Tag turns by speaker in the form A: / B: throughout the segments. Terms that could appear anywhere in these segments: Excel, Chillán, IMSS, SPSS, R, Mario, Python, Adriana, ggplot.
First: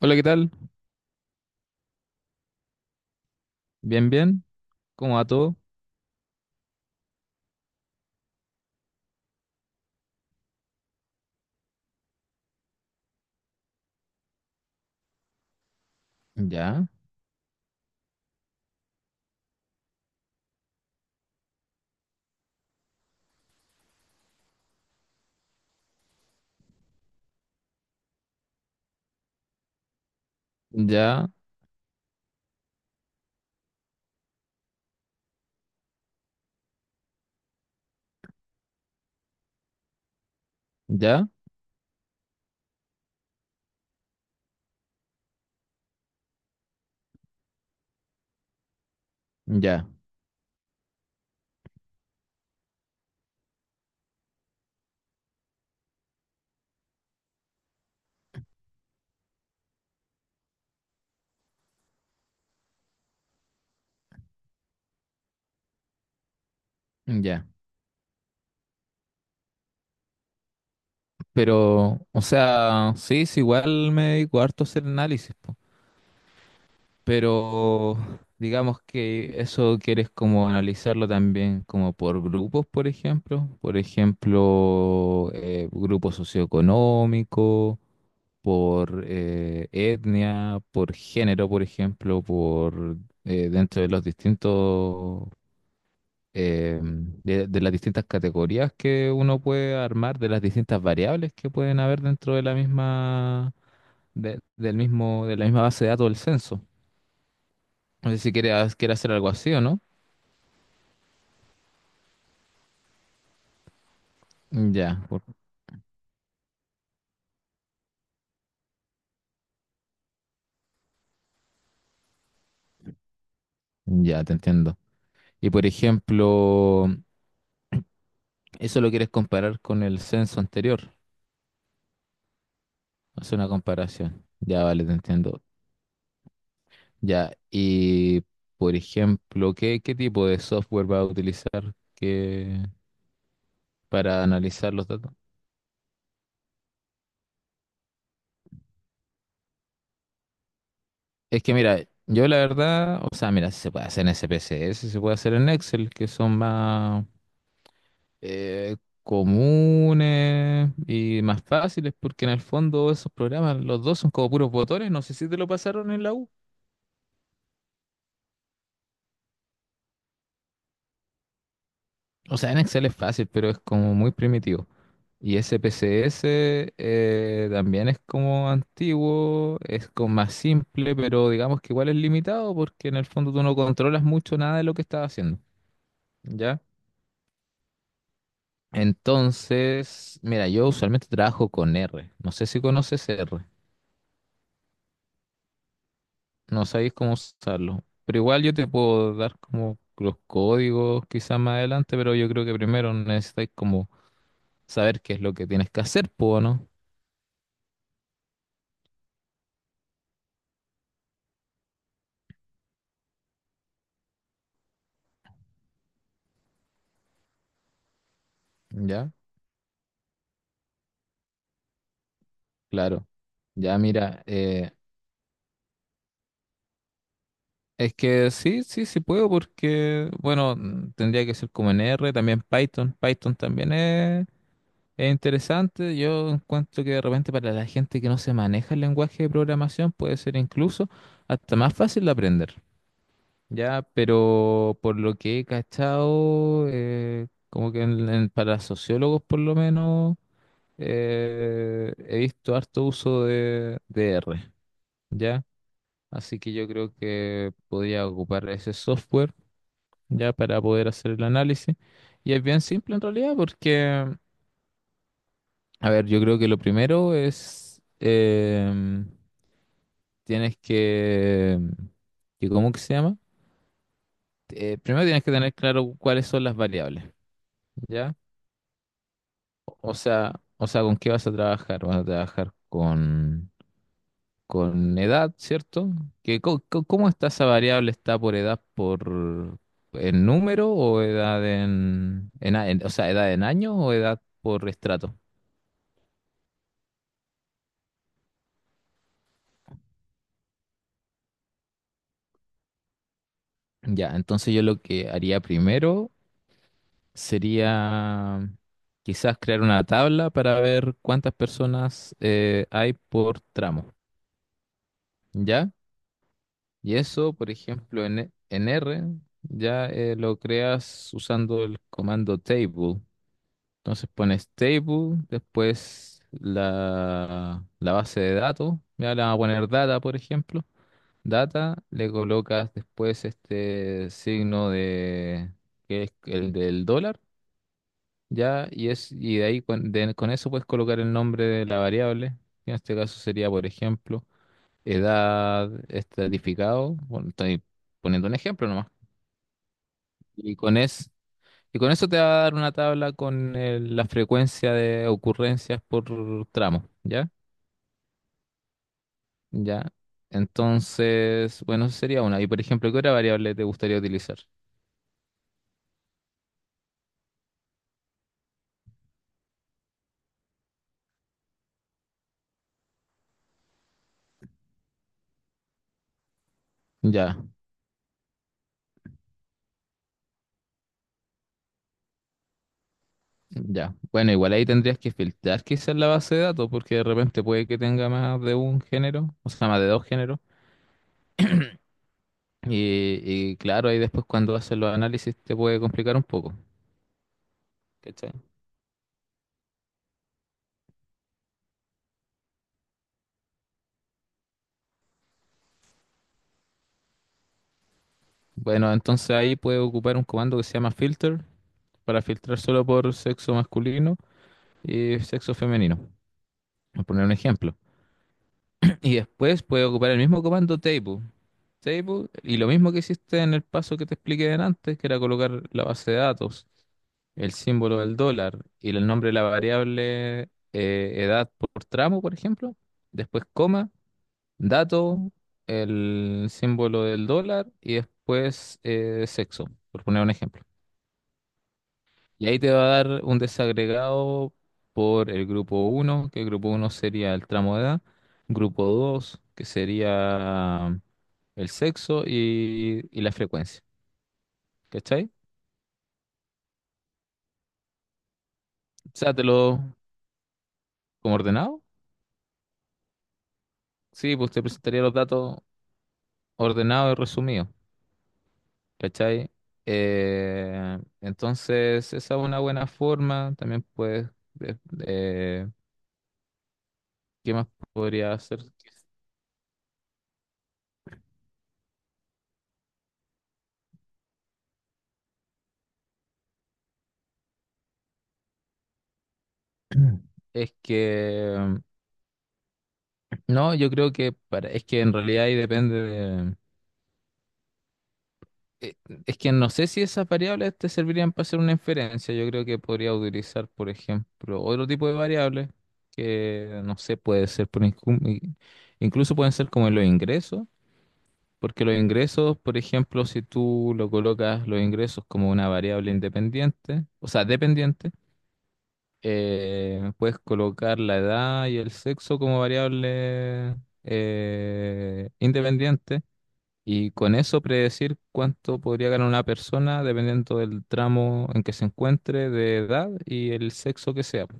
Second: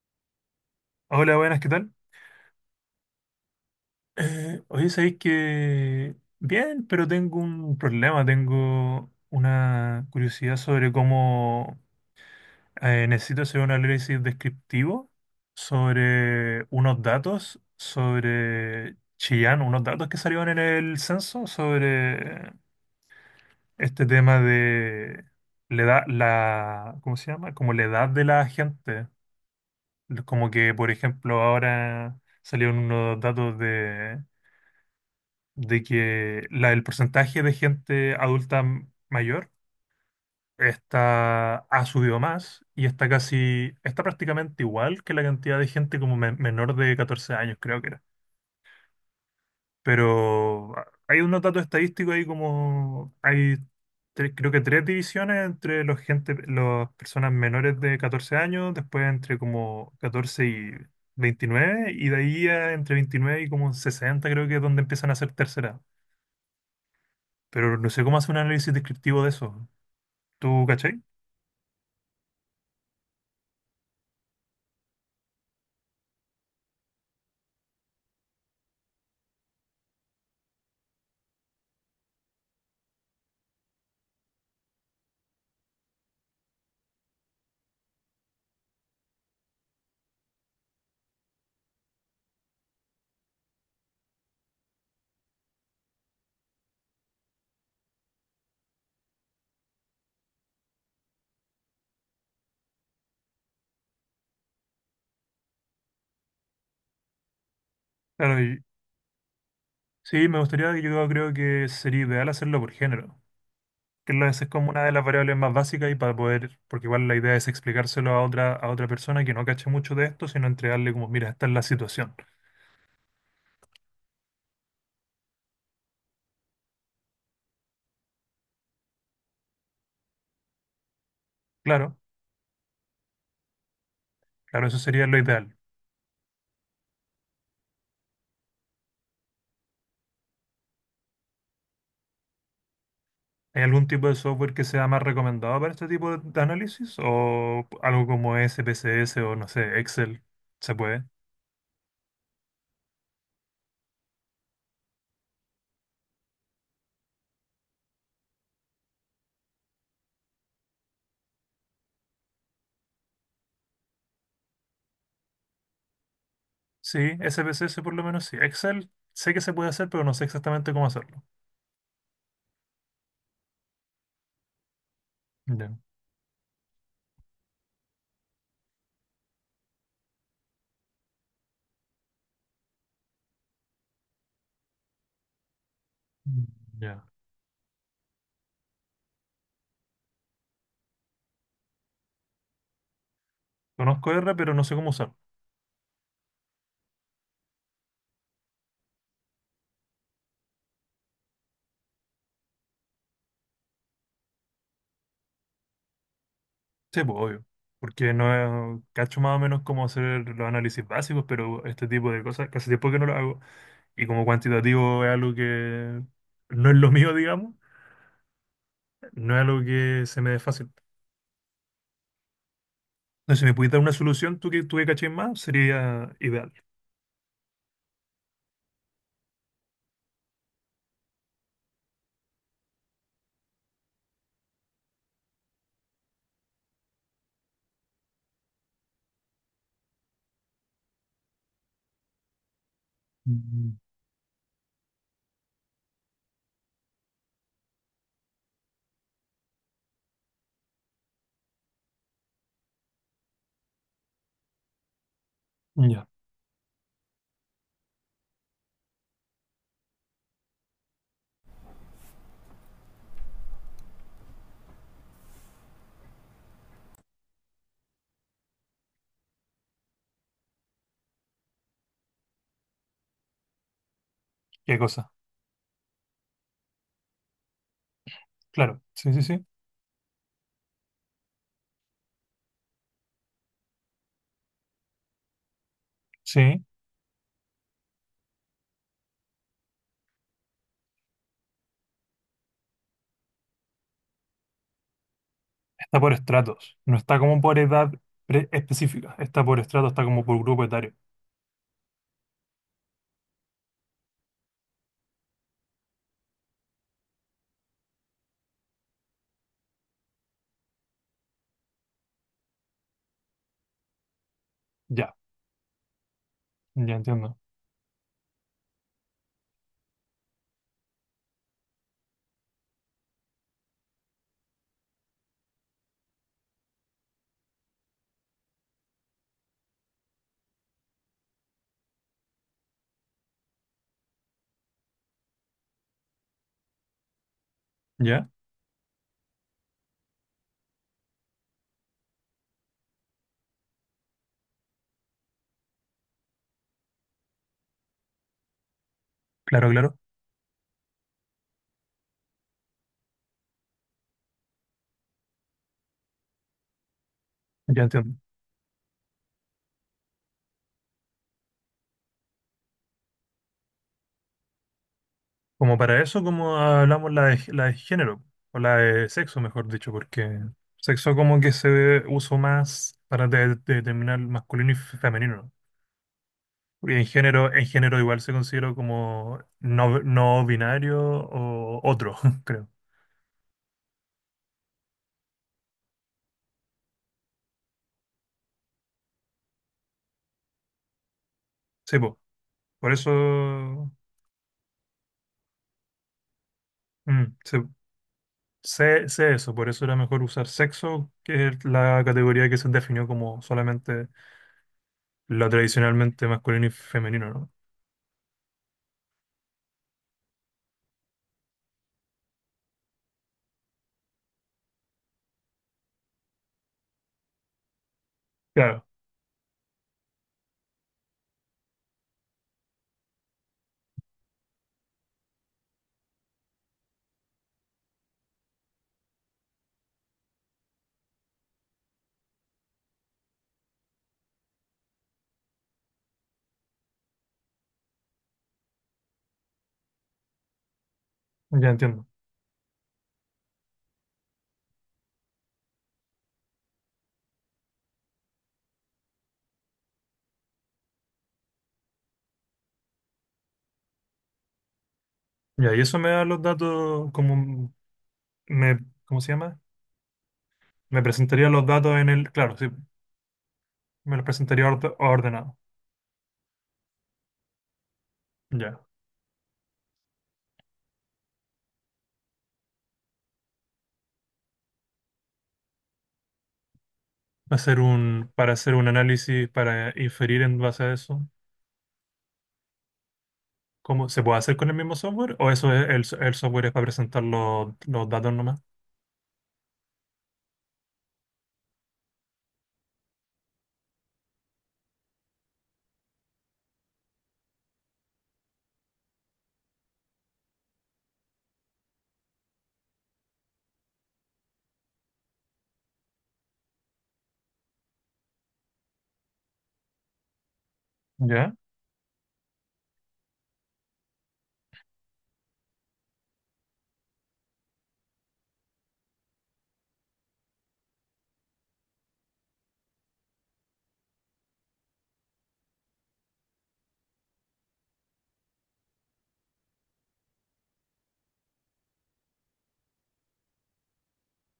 A: Hola, ¿qué tal?
B: Hola, buenas, ¿qué tal?
A: Bien, bien.
B: Oye,
A: ¿Cómo
B: sabéis
A: va todo?
B: que bien, pero tengo un problema, tengo una curiosidad sobre cómo necesito hacer un análisis descriptivo sobre
A: Ya,
B: unos datos, sobre Chillán, unos datos que salieron en el censo sobre este tema de la edad, ¿cómo se llama? Como la edad de la gente. Como que, por
A: ya,
B: ejemplo, ahora salieron unos datos de que el porcentaje de gente adulta mayor
A: ya,
B: está, ha subido más y está prácticamente igual que la cantidad de gente como menor de 14 años, creo que era.
A: ya,
B: Pero hay unos datos estadísticos ahí como, creo que tres divisiones entre los gente, las personas menores de 14 años, después entre como 14 y 29 y de ahí a entre 29 y como 60 creo que es donde empiezan a ser terceras
A: ya.
B: pero no sé cómo hacer un análisis descriptivo de eso. ¿Tú cachai?
A: Pero, o sea, sí, sí, igual me dedico harto a hacer análisis, po. Pero digamos que eso quieres como analizarlo también como por grupos, por ejemplo. Por ejemplo, grupo socioeconómico, por etnia, por género, por ejemplo, por dentro de los distintos de las distintas categorías que uno puede armar, de las distintas variables que pueden haber dentro de la misma, del mismo, de la misma base de datos del censo. No sé si
B: Claro,
A: quieres hacer algo así o no.
B: sí, me gustaría, yo creo que sería ideal hacerlo por género, esa es como una de
A: Ya,
B: las
A: por-
B: variables más básicas y para poder, porque igual la idea es explicárselo a otra persona que no cache mucho de esto, sino entregarle como, mira, esta es la situación.
A: ya te entiendo. Y por ejemplo, eso lo quieres comparar con el censo anterior.
B: Claro,
A: Hacer una comparación. Ya,
B: claro, eso
A: vale, te
B: sería lo
A: entiendo.
B: ideal.
A: Ya, y por ejemplo, ¿qué, qué tipo de software va a utilizar que,
B: ¿Hay algún tipo de
A: para
B: software que
A: analizar
B: sea
A: los
B: más
A: datos?
B: recomendado para este tipo de análisis? ¿O algo como SPSS o no sé, Excel? ¿Se puede?
A: Es que mira, yo la verdad, o sea, mira, si se puede hacer en SPSS, se puede hacer en Excel, que son más eh, comunes y más fáciles, porque en el fondo esos programas, los dos son como puros botones, no sé si te lo pasaron en la U.
B: Sí, SPSS por lo menos sí. Excel sé que se puede hacer, pero no sé exactamente cómo hacerlo.
A: O sea, en Excel es fácil, pero es como muy primitivo. Y
B: Ya,
A: SPSS también es como antiguo, es como más simple, pero digamos que igual es limitado, porque en el fondo tú no controlas mucho nada de lo que estás haciendo,
B: mm,
A: ¿ya?
B: ya.
A: Entonces, mira, yo usualmente trabajo con R. No sé si conoces R.
B: Conozco R, pero no sé cómo usar.
A: No sabéis cómo usarlo. Pero igual yo te puedo dar como los códigos quizás más adelante, pero yo creo que primero necesitáis como saber qué es lo que tienes que hacer, ¿puedo no?
B: Sí, pues obvio. Porque no cacho más o menos cómo hacer los análisis básicos, pero este tipo de cosas casi tiempo que no lo hago. Y como cuantitativo es algo que no es lo mío, digamos,
A: ¿Ya?
B: no es algo que se me dé fácil.
A: Claro.
B: Entonces, si me pudieras
A: Ya,
B: dar una
A: mira,
B: solución, tú que tú que cachis más, sería ideal.
A: es que sí, sí, sí puedo porque, bueno, tendría que ser como en R, también Python. Python también es. Es interesante, yo encuentro que de repente para la gente que no se maneja el lenguaje de programación puede ser incluso hasta más fácil de aprender,
B: Mm,
A: ¿ya? Pero por lo que he cachado, como que para sociólogos por lo menos, he visto harto uso de R, ¿ya?
B: ya,
A: Así que yo creo que podría ocupar ese software, ¿ya? Para poder hacer el análisis. Y es bien simple en realidad porque... A ver, yo creo que lo primero es, tienes que, ¿cómo que se llama?
B: qué
A: Primero
B: cosa.
A: tienes que tener claro cuáles son las variables, ¿ya?
B: Claro, sí, sí, sí.
A: O sea, ¿con qué vas a trabajar? Vas a trabajar con edad, ¿cierto? Que,
B: Sí,
A: ¿cómo está esa variable? ¿Está por edad por en número o edad en, o sea, edad en año o edad por estrato?
B: está por estratos. No está como por edad específica. Está por estratos, está como por grupo etario.
A: Ya, entonces yo lo que haría primero sería quizás crear una tabla para ver cuántas personas hay por tramo,
B: Ya,
A: ¿ya?
B: ya
A: Y eso,
B: entiendo.
A: por ejemplo, en, en R, ya lo creas usando el comando table. Entonces pones table, después la, la base de datos, ya le vamos a poner data, por ejemplo. Data, le colocas después este signo de, que es el del dólar.
B: Ya,
A: Ya, y es, y de ahí con, con eso puedes colocar el nombre de la variable, que en este caso sería, por ejemplo, edad estratificado. Bueno, estoy poniendo un ejemplo nomás.
B: claro, claro,
A: Y con es, y con eso te va a dar una tabla con la frecuencia de ocurrencias por tramo, ¿ya?
B: ya entiendo.
A: Ya. Entonces, bueno, eso sería una. Y por ejemplo, ¿qué otra variable te gustaría utilizar?
B: Como para eso, como hablamos la de género, o la de sexo, mejor dicho, porque sexo como que uso más para determinar masculino y femenino, ¿no? Porque en
A: Ya.
B: género, en género igual se considera como no, no binario o otro, creo.
A: Ya. Bueno, igual ahí tendrías que filtrar quizás la base de datos, porque de repente puede que tenga más de un género, o sea, más de dos géneros.
B: Sí, po. Por eso
A: Y claro, ahí después cuando haces los análisis te puede complicar un poco.
B: mm, sé,
A: ¿Cachai?
B: sé eso, por eso era mejor usar sexo, que es la categoría que se definió como solamente lo tradicionalmente masculino y femenino, ¿no?
A: Bueno, entonces ahí puedes ocupar un comando que se llama filter para filtrar solo por sexo masculino y sexo femenino. Por poner un ejemplo.
B: Claro.
A: Y después puedes ocupar el mismo comando table. Table, y lo mismo que hiciste en el paso que te expliqué antes, que era colocar la base de datos, el símbolo del dólar y el nombre de la variable, edad por tramo, por ejemplo, después coma, dato, el símbolo del dólar y después sexo, por poner un ejemplo.
B: Ya entiendo.
A: Y ahí te va a dar un desagregado por el grupo uno que el grupo uno sería el tramo de edad, grupo 2 que sería el sexo y la frecuencia. ¿Cachai?
B: Ya, y eso me da los datos, me,
A: O
B: ¿cómo se
A: sea, te
B: llama?
A: lo
B: Me
A: como
B: presentaría los
A: ordenado.
B: datos claro, sí, me los
A: Sí, pues te
B: presentaría
A: presentaría los
B: ordenado.
A: datos ordenado y resumido,
B: Ya.
A: ¿cachai? Entonces, esa es una buena forma. También puedes, ¿qué más
B: Hacer un,
A: podría
B: para
A: hacer?
B: hacer un análisis, para inferir en base a eso, ¿cómo se puede hacer con el mismo software? ¿O eso es, el software es para presentar los datos nomás?
A: Es que, no, yo creo que para, es que en realidad ahí depende de... eh, es que no sé si esas variables te servirían para hacer una inferencia. Yo creo que podría utilizar, por ejemplo, otro tipo de variables que, no sé, puede ser, por incluso pueden ser como los ingresos.
B: Ya.
A: Porque los ingresos, por ejemplo, si tú lo colocas los ingresos como una variable independiente, o sea, dependiente, puedes colocar la edad y el sexo como variable independiente y con eso predecir cuánto podría ganar una persona dependiendo del tramo en que se encuentre de edad y el sexo que sea, po.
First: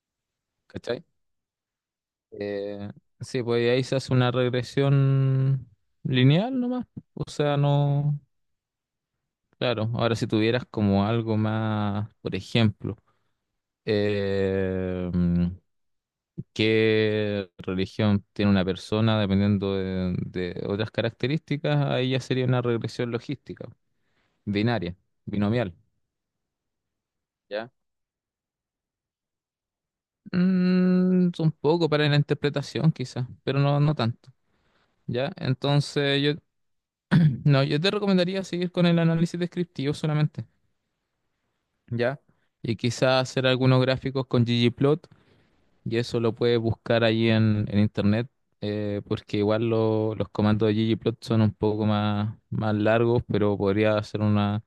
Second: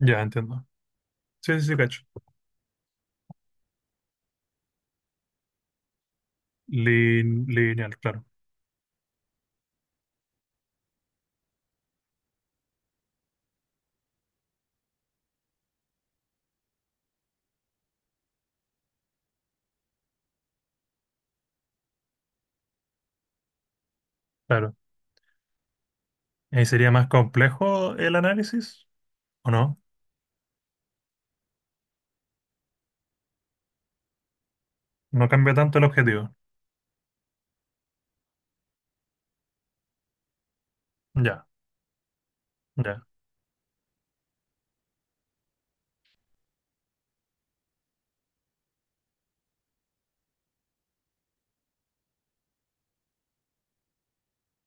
B: Ya, entiendo.
A: ¿Cachai?
B: Sí, sí, sí, cacho.
A: Eh, sí, pues ahí se hace una regresión lineal nomás. O sea,
B: Lineal,
A: no.
B: claro.
A: Claro, ahora si tuvieras como algo más, por ejemplo, eh, mm, qué religión tiene una persona dependiendo de otras características, ahí ya sería una regresión logística,
B: Claro.
A: binaria, binomial,
B: ¿Y sería más
A: ¿ya?
B: complejo el análisis? ¿O no?
A: Mm, un poco para la interpretación quizás, pero no, no tanto,
B: No
A: ¿ya?
B: cambia tanto el
A: Entonces yo,
B: objetivo.
A: no, yo te recomendaría seguir con el análisis descriptivo solamente,
B: Ya,
A: ¿ya? Y
B: ya.
A: quizás hacer algunos gráficos con ggplot. Y eso lo puedes buscar allí en internet, porque igual los comandos de ggplot son un poco más, más largos, pero podría hacer una,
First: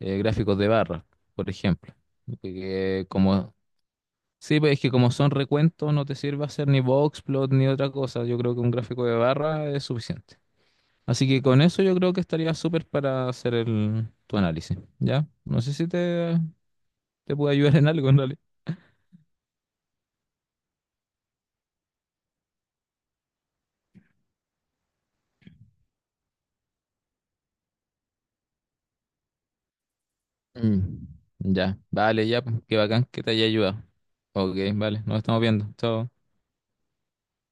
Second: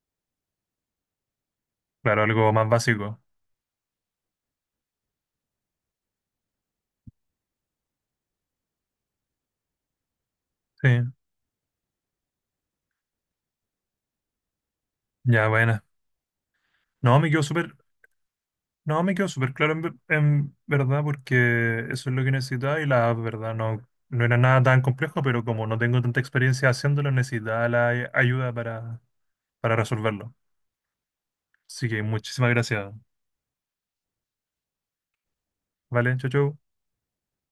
A: gráficos de barra, por ejemplo.
B: Claro, algo más
A: Que
B: básico.
A: como, sí, pues es que como son recuentos, no te sirve hacer ni boxplot ni otra cosa. Yo creo que un gráfico de barra es suficiente.
B: Sí,
A: Así que con eso yo creo que estaría súper para hacer el, tu análisis, ¿ya?
B: ya,
A: No sé
B: buena.
A: si te,
B: No, me
A: te
B: quedó
A: puede
B: súper,
A: ayudar en algo, en...
B: no, me quedó súper claro en verdad porque eso es lo que necesitaba y la app, verdad, no, no era nada tan complejo, pero como no tengo tanta experiencia haciéndolo, necesitaba la ayuda para resolverlo.
A: Mm, ya,
B: Así que
A: vale, ya,
B: muchísimas
A: pues, qué
B: gracias.
A: bacán que te haya ayudado. Ok, vale, nos estamos viendo. Chao.
B: Vale, chau, chau.